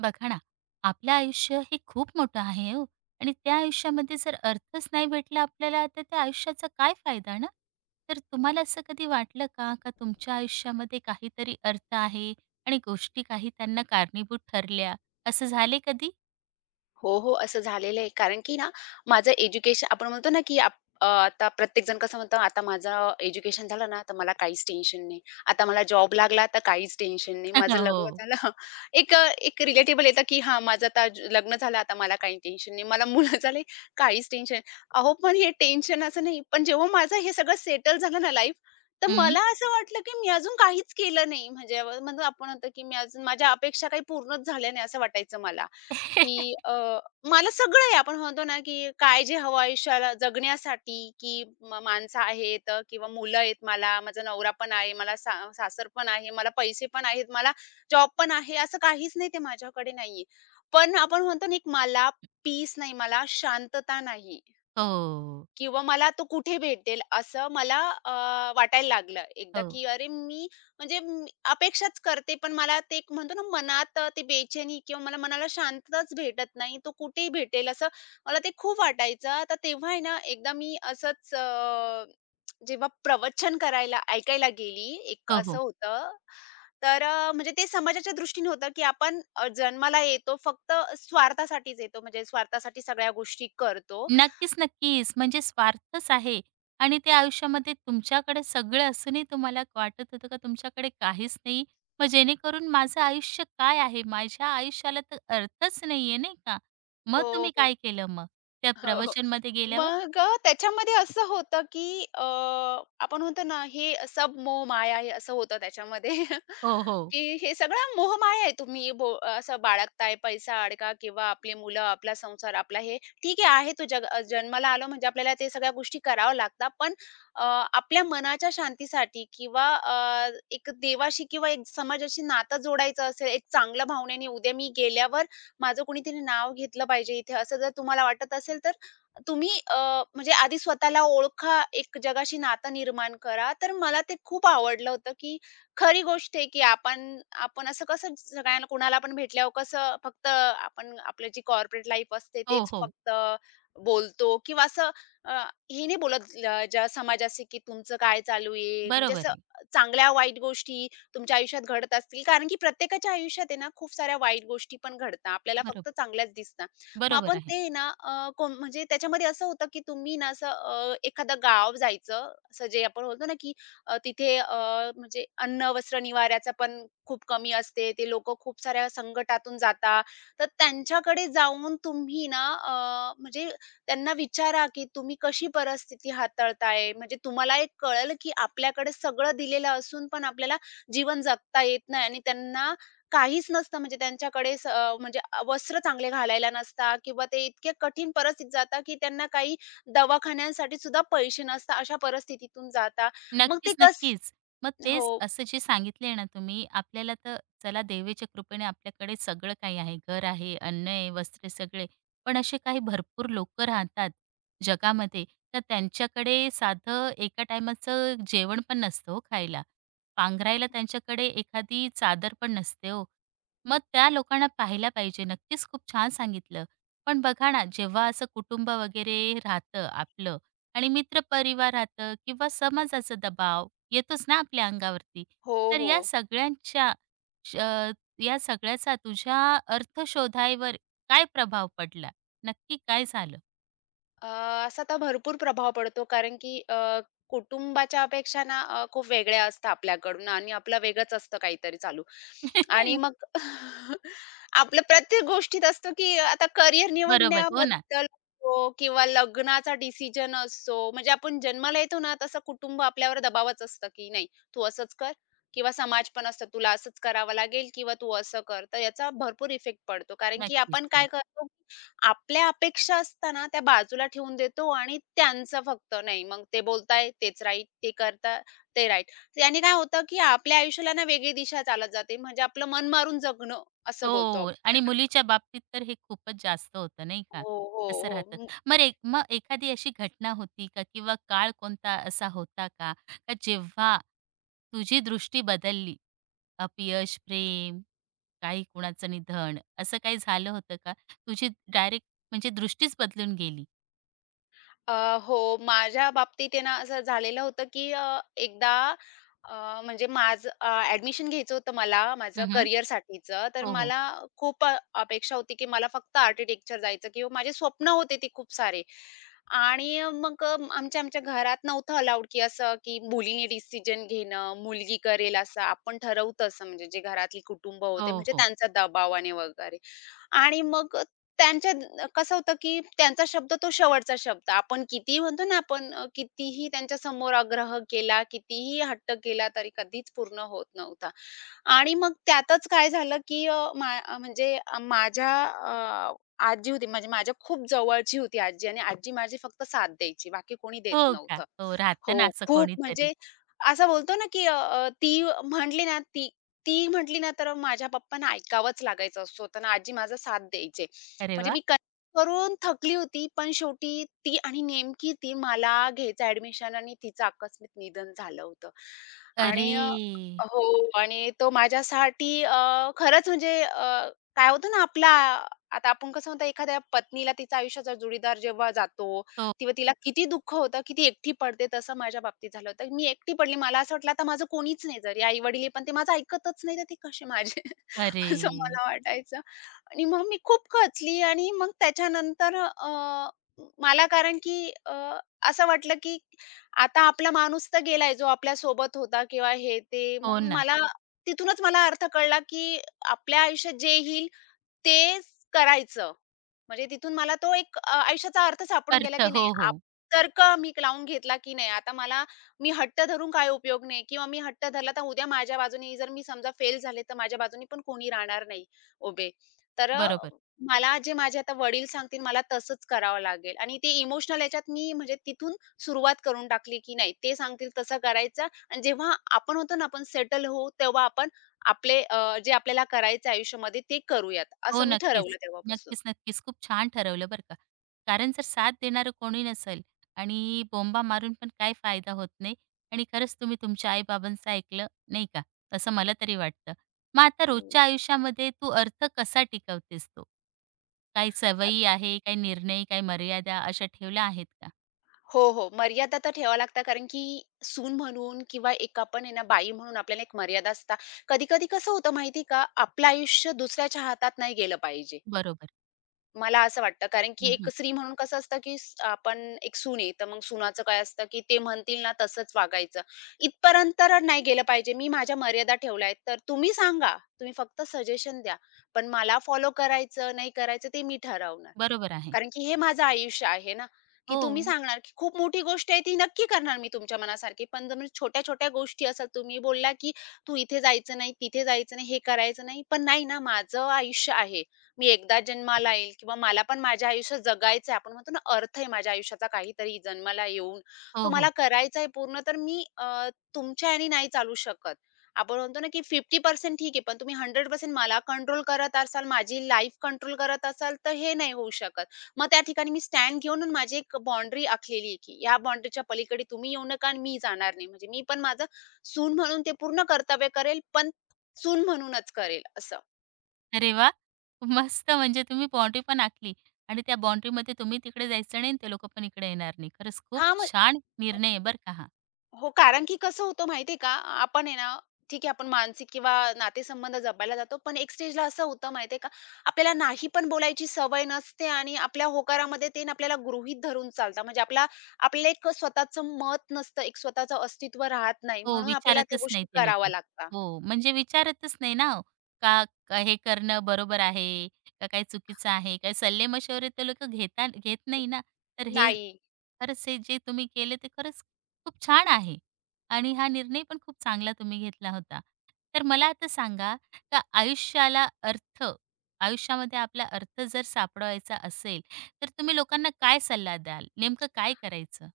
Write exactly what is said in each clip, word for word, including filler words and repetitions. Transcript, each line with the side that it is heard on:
right: बघा ना, आपलं आयुष्य हे खूप मोठं आहे हो आणि त्या आयुष्यामध्ये जर अर्थच नाही भेटला आपल्याला, तर त्या आयुष्याचा काय फायदा ना? तर तुम्हाला असं कधी वाटलं का, का तुमच्या आयुष्यामध्ये काहीतरी अर्थ आहे आणि गोष्टी काही त्यांना कारणीभूत ठरल्या, असं झाले कधी?
left: हो, हो. असं झालेलं आहे. कारण की ना, माझं एज्युकेशन आपण म्हणतो ना, की आप अ, आता प्रत्येकजण कसं म्हणतं, "आता माझं एज्युकेशन झालं ना, तर मला काहीच टेन्शन नाही. आता मला जॉब लागला, तर काहीच टेन्शन नाही. माझं लग्न
right: हो.
left: झालं." एक अ, एक रिलेटेबल येतं, की "हां, माझं आता ज- लग्न झालं, आता मला काही टेन्शन नाही. मला मुलं झाले, काहीच टेन्शन." अहो, पण हे टेन्शन असं नाही. पण जेव्हा माझं हे सगळं सेटल झालं ना लाईफ, तर
right: हं.
left: मला असं वाटलं, की मी अजून काहीच केलं नाही. म्हणजे म्हणतो आपण म्हणतो, की मी अजून माझ्या अपेक्षा काही पूर्णच झाल्या नाही, असं वाटायचं मला. की अ, मला सगळं आहे. आपण म्हणतो ना, की काय जे हवं आयुष्याला जगण्यासाठी, की म माणसं आहेत अ, किंवा मुलं आहेत मला, माझा नवरा पण आहे, मला सा सासर पण आहे, मला पैसे पण आहेत, मला जॉब पण आहे, असं काहीच नाही ते माझ्याकडे नाहीये. पण आपण म्हणतो ना, एक मला पीस नाही, मला शांतता नाही.
right: हो.
left: किंवा मला तो कुठे भेटेल असं मला अ, वाटायला लागलं एकदा,
right: हो.
left: की अरे मी म्हणजे मी अपेक्षाच करते, पण मला ते एक म्हणतो ना मनात अ, ते बेचैनी किंवा मला मनाला शांतताच भेटत नाही. तो कुठेही भेटेल असं मला ते खूप वाटायचं. तर तेव्हा आहे ना एकदा मी असंच अ, जेव्हा प्रवचन करायला ऐकायला गेली, एक
right: हो,
left: असं
right: हो.
left: होतं. तर अ, म्हणजे ते समाजाच्या दृष्टीने होतं, की आपण अ, जन्माला येतो फक्त स्वार्थासाठीच येतो, म्हणजे स्वार्थासाठी सगळ्या गोष्टी करतो.
right: नक्कीच, नक्कीच. म्हणजे स्वार्थच आहे आणि ते आयुष्यामध्ये तुमच्याकडे सगळं असूनही तुम्हाला वाटत होतं का तुमच्याकडे काहीच नाही. मग जेणेकरून माझं आयुष्य काय आहे? माझ्या आयुष्याला तर अर्थच नाहीये, नाही का? मग
left: हो,
right: तुम्ही काय
left: हो.
right: केलं मग त्या
left: हो, हो.
right: प्रवचनमध्ये गेल्यावर?
left: मग अ, त्याच्यामध्ये असं होतं, की अ, आपण म्हणतो ना, हे सब मोह माया आहे असं होतं त्याच्यामध्ये,
right: हो, हो.
left: की हे सगळं मोह माया आहे. तुम्ही बो असं बाळगताय पैसा, अडका किंवा आपली मुलं, आपला संसार, आपला हे ठीक आहे, आहे तो जग अ, जन्माला आलो म्हणजे आपल्याला ते सगळ्या गोष्टी कराव्या लागतात. पण अ, आपल्या मनाच्या शांतीसाठी किंवा अ, एक देवाशी किंवा एक समाजाशी नातं जोडायचं असेल, एक चांगल्या भावनेने उद्या मी गेल्यावर माझं कोणीतरी नाव घेतलं पाहिजे इथे, असं जर तुम्हाला वाटत असेल, तर तुम्ही अ, म्हणजे आधी स्वतःला ओळखा, एक जगाशी नातं निर्माण करा. तर मला ते खूप आवडलं होतं, की खरी गोष्ट आहे, की आपण आपण असं कसं सगळ्यांना कोणाला पण भेटल्यावर कसं फक्त आपण आपलं जी कॉर्पोरेट लाईफ असते
right: हो,
left: तेच
right: हो.
left: फक्त बोलतो किंवा असं अ, हे नाही बोलत ल ज्या समाजाशी, की तुमचं काय चालू आहे? म्हणजे
right: बरोबर
left: असं
right: आहे.
left: चांगल्या वाईट गोष्टी तुमच्या आयुष्यात घडत असतील. कारण की प्रत्येकाच्या आयुष्यात आहे ना, खूप साऱ्या वाईट गोष्टी पण घडतात. आपल्याला फक्त
right: बरोबर.
left: चांगल्याच दिसतात. मग
right: बरोबर
left: आपण
right: आहे.
left: ते ना अ, कोण म्हणजे त्याच्यामध्ये असं होतं, की तुम्ही ना असं अ, एखादं गाव जायचं, असं जे आपण बोलतो ना, की अ, तिथे अ, म्हणजे अन्न, वस्त्र, निवाऱ्याचा पण खूप कमी असते. ते लोकं खूप साऱ्या संकटातून जातात. तर त्यांच्याकडे जाऊन तुम्ही ना अ, म्हणजे त्यांना विचारा, की तुम्ही कशी परिस्थिती हाताळताय? म्हणजे तुम्हाला एक कळेल, की आपल्याकडे सगळं दिलेलं असून पण आपल्याला जीवन जगता येत नाही आणि त्यांना काहीच नसतं म्हणजे त्यांच्याकडे स अ, म्हणजे अ, वस्त्र चांगले घालायला नसतात किंवा ते इतके कठीण परिस्थितीत जातात, की त्यांना काही दवाखान्यांसाठी सुद्धा पैसे नसतात. अशा परिस्थितीतून जातात. मग ते
right: नक्कीच,
left: कस
right: नक्कीच. मग तेच
left: हो.
right: असं जे सांगितले ना तुम्ही, आपल्याला तर चला देवाच्या कृपेने आपल्याकडे सगळं काही आहे. घर आहे, अन्न आहे, वस्त्र सगळे. पण असे काही भरपूर लोकं राहतात जगामध्ये, तर त्यांच्याकडे साधं एका टाईमाचं जेवण पण नसतं हो खायला. पांघरायला त्यांच्याकडे एखादी चादर पण नसते हो. मग त्या लोकांना पाहायला पाहिजे. नक्कीच खूप छान सांगितलं. पण बघा ना, जेव्हा असं कुटुंब वगैरे राहतं आपलं, आणि मित्र मित्रपरिवाराचं किंवा समाजाचा दबाव येतोच ना आपल्या अंगावरती.
left: हो,
right: तर
left: हो.
right: या सगळ्यांच्या श अ, या सगळ्याचा तुझ्या अर्थशोधावर काय प्रभाव पडला? नक्की काय झालं?
left: अ, असा तर भरपूर प्रभाव पडतो कारण की अ, कुटुंबाच्या अपेक्षा ना अ, खूप वेगळ्या असतात आपल्याकडून आणि आपलं वेगळंच असतं काहीतरी चालू. आणि मग आपलं प्रत्येक गोष्टीत असतो की आता करियर
right: बरोबर. हो ना.
left: निवडण्याबद्दल असो किंवा लग्नाचा डिसिजन असो. म्हणजे आपण जन्माला येतो ना तसं कुटुंब आपल्यावर दबावच असतं की नाही तू असंच कर किंवा समाज पण असतो तुला असंच करावं लागेल किंवा तू असं कर. तर याचा भरपूर इफेक्ट पडतो कारण की
right: नक्कीच.
left: आपण काय
right: हो.
left: करतो आपल्या अपेक्षा असताना त्या बाजूला ठेवून देतो आणि त्यांचं फक्त नाही मग ते बोलताय तेच राईट, ते करता ते राईट. याने काय होतं, की आपल्या आयुष्याला ना वेगळी दिशा चालत जाते. म्हणजे आपलं मन मारून जगणं असं बोलतो
right: हो.
left: आपण
right: आणि
left: त्याला.
right: मुलीच्या बाबतीत तर हे खूपच जास्त होतं नाही का?
left: हो,
right: तसं
left: हो,
right: राहतं.
left: हो.
right: मग एक मग एखादी अशी घटना होती का किंवा काळ कोणता असा होता का, का जेव्हा तुझी दृष्टी बदलली? अपयश, प्रेम काही कुणाचं निधन असं काही झालं होतं का? तुझी डायरेक्ट म्हणजे दृष्टीच बदलून गेली?
left: अ, हो, माझ्या बाबतीत आहे ना, असं झालेलं होतं, की अ, एकदा अ, म्हणजे माझं अ, ॲडमिशन घ्यायचं होतं मला माझं
right: हं,
left: करिअरसाठीचं. तर
right: हो, हो.
left: मला खूप अ, अपेक्षा होती, की मला फक्त आर्किटेक्चर जायचं किंवा माझे स्वप्न होते ते खूप सारे. आणि मग अ, आमच्या आमच्या घरात नव्हतं अलाउड, की असं की मुलीने डिसिजन घेणं, मुलगी करेल असं. आपण ठरवतो असं म्हणजे जे घरातली कुटुंब
right: हो,
left: होते म्हणजे
right: हो.
left: त्यांचा दबावाने वगैरे. आणि मग त्यांच्या द- कसं होतं, की त्यांचा शब्द तो शेवटचा शब्द. आपण कितीही म्हणतो ना आपण अ, कितीही त्यांच्यासमोर आग्रह केला, कितीही हट्ट केला तरी कधीच पूर्ण होत नव्हता. आणि मग त्यातच काय झालं, की अ, मा अ, म्हणजे अ, माझ्या अ, आजी होती म्हणजे माझ्या खूप जवळची होती आजी आणि आजी माझी फक्त साथ द्यायची, बाकी कोणी देत
right: हो का?
left: नव्हतं.
right: हो, राहतं ना
left: हो,
right: असं
left: खूप
right: कोणीतरी.
left: म्हणजे असं बोलतो ना, की अ, अ, ती म्हटली ना, ती ती म्हटली ना, तर माझ्या पप्पांना ऐकावंच लागायचं. स्वतःना आजी माझा साथ द्यायचे.
right: अरे
left: म्हणजे
right: वाह!
left: मी क- करून थकली होती, पण शेवटी ती आणि नेमकी ती मला घ्यायचं ॲडमिशन आणि तिचं आकस्मिक निधन झालं होतं. आणि अ,
right: अरे!
left: हो आणि तो माझ्यासाठी अ, खरंच म्हणजे अ, काय होतं ना, आपला आता आपण कसं म्हणतो एखाद्या पत्नीला तिच्या आयुष्याचा जोडीदार जेव्हा जातो
right: हो.
left: तेव्हा तिला किती दुःख होतं की ती एकटी पडते तसं माझ्या बाबतीत झालं होतं. मी एकटी पडली. मला असं वाटलं आता माझं कोणीच नाही घरी. आई-वडील आहे पण ते माझं ऐकतच नाही तर ते कसे माझे
right: अरे!
left: असं मला वाटायचं. आणि मग मी खूप खचली आणि मग त्याच्यानंतर अ, मला कारण की अ, असं वाटलं की आता आपला माणूस तर गेलाय जो आपल्यासोबत होता किंवा हे ते.
right: हो
left: मग
right: ना.
left: मला तिथूनच मला अर्थ कळला की आपल्या आयुष्यात जे येईल तेच करायचं. म्हणजे तिथून मला तो एक अ, आयुष्याचा अर्थ सापडून गेला,
right: अर्थ.
left: की नाही
right: हो, हो.
left: आप तर्क मी लावून घेतला, की नाही आता मला मी हट्ट धरून काय उपयोग नाही किंवा मी हट्ट धरला तर उद्या माझ्या बाजूने जर मी समजा फेल झाले, तर माझ्या बाजूने पण कोणी राहणार नाही उभे. तर अ,
right: बरोबर.
left: मला जे माझे आता वडील सांगतील मला तसंच करावं लागेल आणि ते इमोशनल याच्यात मी म्हणजे तिथून सुरुवात करून टाकली, की नाही ते सांगतील तसं करायचं आणि जेव्हा आपण होतो ना, आपण सेटल होऊ तेव्हा आपण आपले अ, जे आपल्याला करायचं आयुष्यामध्ये ते करूयात,
right: हो,
left: असं मी ठरवलं
right: नक्कीच.
left: तेव्हापासून.
right: नक्कीच, नक्कीच. खूप छान ठरवलं बरं का. कारण जर साथ देणारं कोणी नसेल आणि बोंबा मारून पण काय फायदा होत नाही आणि खरंच तुम्ही तुमच्या आई-बाबांचं ऐकलं, नाही का? असं मला तरी वाटतं. मग आता
left: हो.
right: रोजच्या आयुष्यामध्ये तू अर्थ कसा टिकवतेस तो? काही
left: अ,
right: सवयी आहे, काही निर्णय, काही मर्यादा अशा ठेवल्या आहेत का?
left: हो, हो. मर्यादा तर ठेवाव्या लागतात कारण की सून म्हणून किंवा एक आपण आहे ना बाई म्हणून आपल्याला एक मर्यादा असतात. कधी-कधी कसं होतं माहिती का? आपलं आयुष्य दुसऱ्याच्या हातात नाही गेलं पाहिजे.
right: बरोबर.
left: मला असं वाटतं कारण की एक
right: हं,
left: स्त्री म्हणून कसं असतं की स आपण एक सून आहे, तर मग सुनाचं काय असतं की ते म्हणतील ना तसंच वागायचं. इथपर्यंत तर नाही गेलं पाहिजे. मी माझ्या मर्यादा ठेवल्या आहेत. तर तुम्ही सांगा, तुम्ही फक्त सजेशन द्या. पण मला फॉलो करायचं, नाही करायचं ते मी ठरवणार.
right: बरोबर आहे.
left: कारण की हे माझं आयुष्य आहे ना, की
right: हो.
left: तुम्ही सांगणार की खूप मोठी गोष्ट आहे ती नक्की करणार मी तुमच्या मनासारखी. पण जर म्हणजे छोट्या-छोट्या गोष्टी असतात तुम्ही बोलला की "तू इथे जायचं नाही, तिथे जायचं नाही, हे करायचं नाही." पण नाही ना, माझं आयुष्य आहे. मी एकदा जन्माला येईल किंवा मला पण माझ्या आयुष्यात जगायचं आहे. आपण म्हणतो ना, अर्थ आहे माझ्या आयुष्याचा काहीतरी जन्माला येऊन. तो
right: हो,
left: मला
right: हो.
left: करायचा आहे पूर्ण. तर मी अ, तुमच्या ह्याने नाही चालू शकत. आपण म्हणतो ना, की पन्नास टक्के ठीक आहे, पण तुम्ही शंभर टक्के मला कंट्रोल करत असाल, माझी लाईफ कंट्रोल करत असाल, तर हे नाही होऊ शकत. मग त्या ठिकाणी मी स्टँड घेऊन अन् माझी एक बाउंडरी आखलेली आहे, की या बाउंडरीच्या पलीकडे तुम्ही येऊ नका आणि मी जाणार नाही. म्हणजे मी पण माझं सून म्हणून ते पूर्ण कर्तव्य करेल, पण सून म्हणूनच करेल असं.
right: अरे वाह! मस्त म्हणजे तुम्ही बाउंडरी पण आखली आणि त्या बाउंडरीमध्ये तुम्ही तिकडे जायचं नाही आणि ते लोकं पण इकडे येणार नाही. खरंच खूप
left: हां, मग
right: छान निर्णय आहे बरं का हा.
left: हो, कारण की कसं होतं माहिती का? आपण आहे ना, ठीक आहे आपण मानसिक किंवा नातेसंबंध जपायला जातो. पण एक स्टेजला असं होतं माहिती का? आपल्याला नाही पण बोलायची सवय नसते आणि आपल्या होकारामध्ये ते ना आपल्याला गृहीत धरून चालतात. म्हणजे आपला आपल्याला एक स्वतःचं मत नसतं, एक स्वतःचं अस्तित्व राहत नाही.
right: हो,
left: म्हणून आपल्याला त्या
right: विचारतच नाही
left: गोष्टी
right: ते
left: कराव्या
right: लोकं.
left: लागतात.
right: हो, म्हणजे विचारतच नाही ना हो, का का हे करणं बरोबर आहे, का काही चुकीचं आहे? काही सल्ले-मशवरे ते लोक घेता घेत नाही ना. तर हे
left: नाही,
right: खरंच हे जे तुम्ही केलं ते खरंच खूप छान आहे आणि हा निर्णय पण खूप चांगला तुम्ही घेतला होता. तर मला आता सांगा, का आयुष्याला अर्थ आयुष्यामध्ये आपला अर्थ जर सापडवायचा असेल, तर तुम्ही लोकांना काय सल्ला द्याल? नेमकं काय करायचं?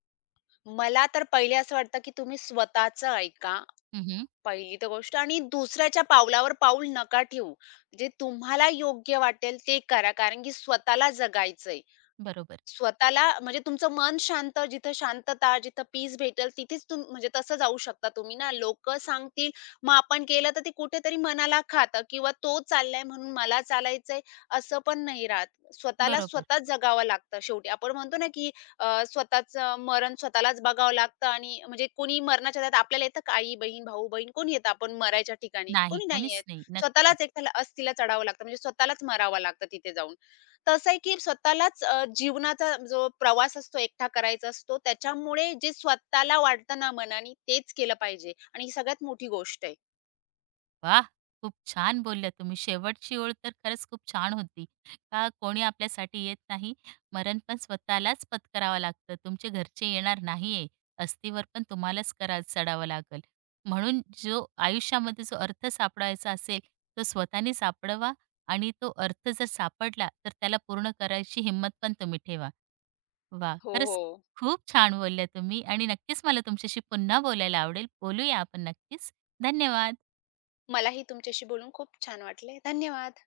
left: मला तर पहिले असं वाटतं, की तुम्ही स्वतःचं ऐका,
right: हं,
left: पहिली तर गोष्ट आणि दुसऱ्याच्या पावलावर पाऊल नका ठेवू. जे तुम्हाला योग्य वाटेल ते करा. कारण की स्वतःला जगायचंय.
right: बरोबर,
left: स्वतःला म्हणजे तुमचं मन शांत, जिथं शांतता, जिथं पीस भेटेल तिथेच तुम म्हणजे तसं जाऊ शकता तुम्ही ना. लोक सांगतील, मग आपण केलं तर ते कुठेतरी मनाला खातं किंवा तो चाललाय म्हणून मला चालायचंय असं पण नाही राहत. स्वतःला
right: बरोबर.
left: स्वतःच जगावं लागतं शेवटी. आपण म्हणतो ना, की अ, स्वतःचं मरण स्वतःलाच बघावं लागतं आणि म्हणजे कोणी मरणाच्या ह्याच्यात आपल्याला येतं का? आई-बहीण, भाऊ-बहीण कोण येतं आपण मरायच्या ठिकाणी?
right: नाही,
left: कोणी नाही
right: कोणीच
left: येत.
right: नाही. नक्कीच.
left: स्वतःलाच एकट्याला अस्थिला चढावं लागतं म्हणजे स्वतःलाच मरावं लागतं तिथे जाऊन. कसं आहे, की स्वतःलाच अ, जीवनाचा जो प्रवास असतो एकटा करायचा असतो, त्याच्यामुळे जे स्वतःला वाटतं ना मनाने तेच केलं पाहिजे आणि ही सगळ्यात मोठी गोष्ट आहे.
right: वाह! खूप छान बोलल्या तुम्ही. शेवटची ओळ तर खरंच खूप छान होती. का कोणी आपल्यासाठी येत नाही, मरण पण स्वतःलाच पत्करावं लागतं. तुमचे घरचे येणार नाहीये, अस्थीवर पण तुम्हालाच करा चढावं लागेल. म्हणून जो आयुष्यामध्ये जो अर्थ सापडायचा असेल, तो स्वतःने सापडवा आणि तो अर्थ जर सापडला, तर त्याला पूर्ण करायची हिंमत पण तुम्ही ठेवा. वा,
left: हो,
right: खरंच
left: हो.
right: खूप छान बोलल्या तुम्ही आणि नक्कीच मला तुमच्याशी पुन्हा बोलायला आवडेल. बोलूया आपण नक्कीच. धन्यवाद.
left: मलाही तुमच्याशी बोलून खूप छान वाटले. धन्यवाद.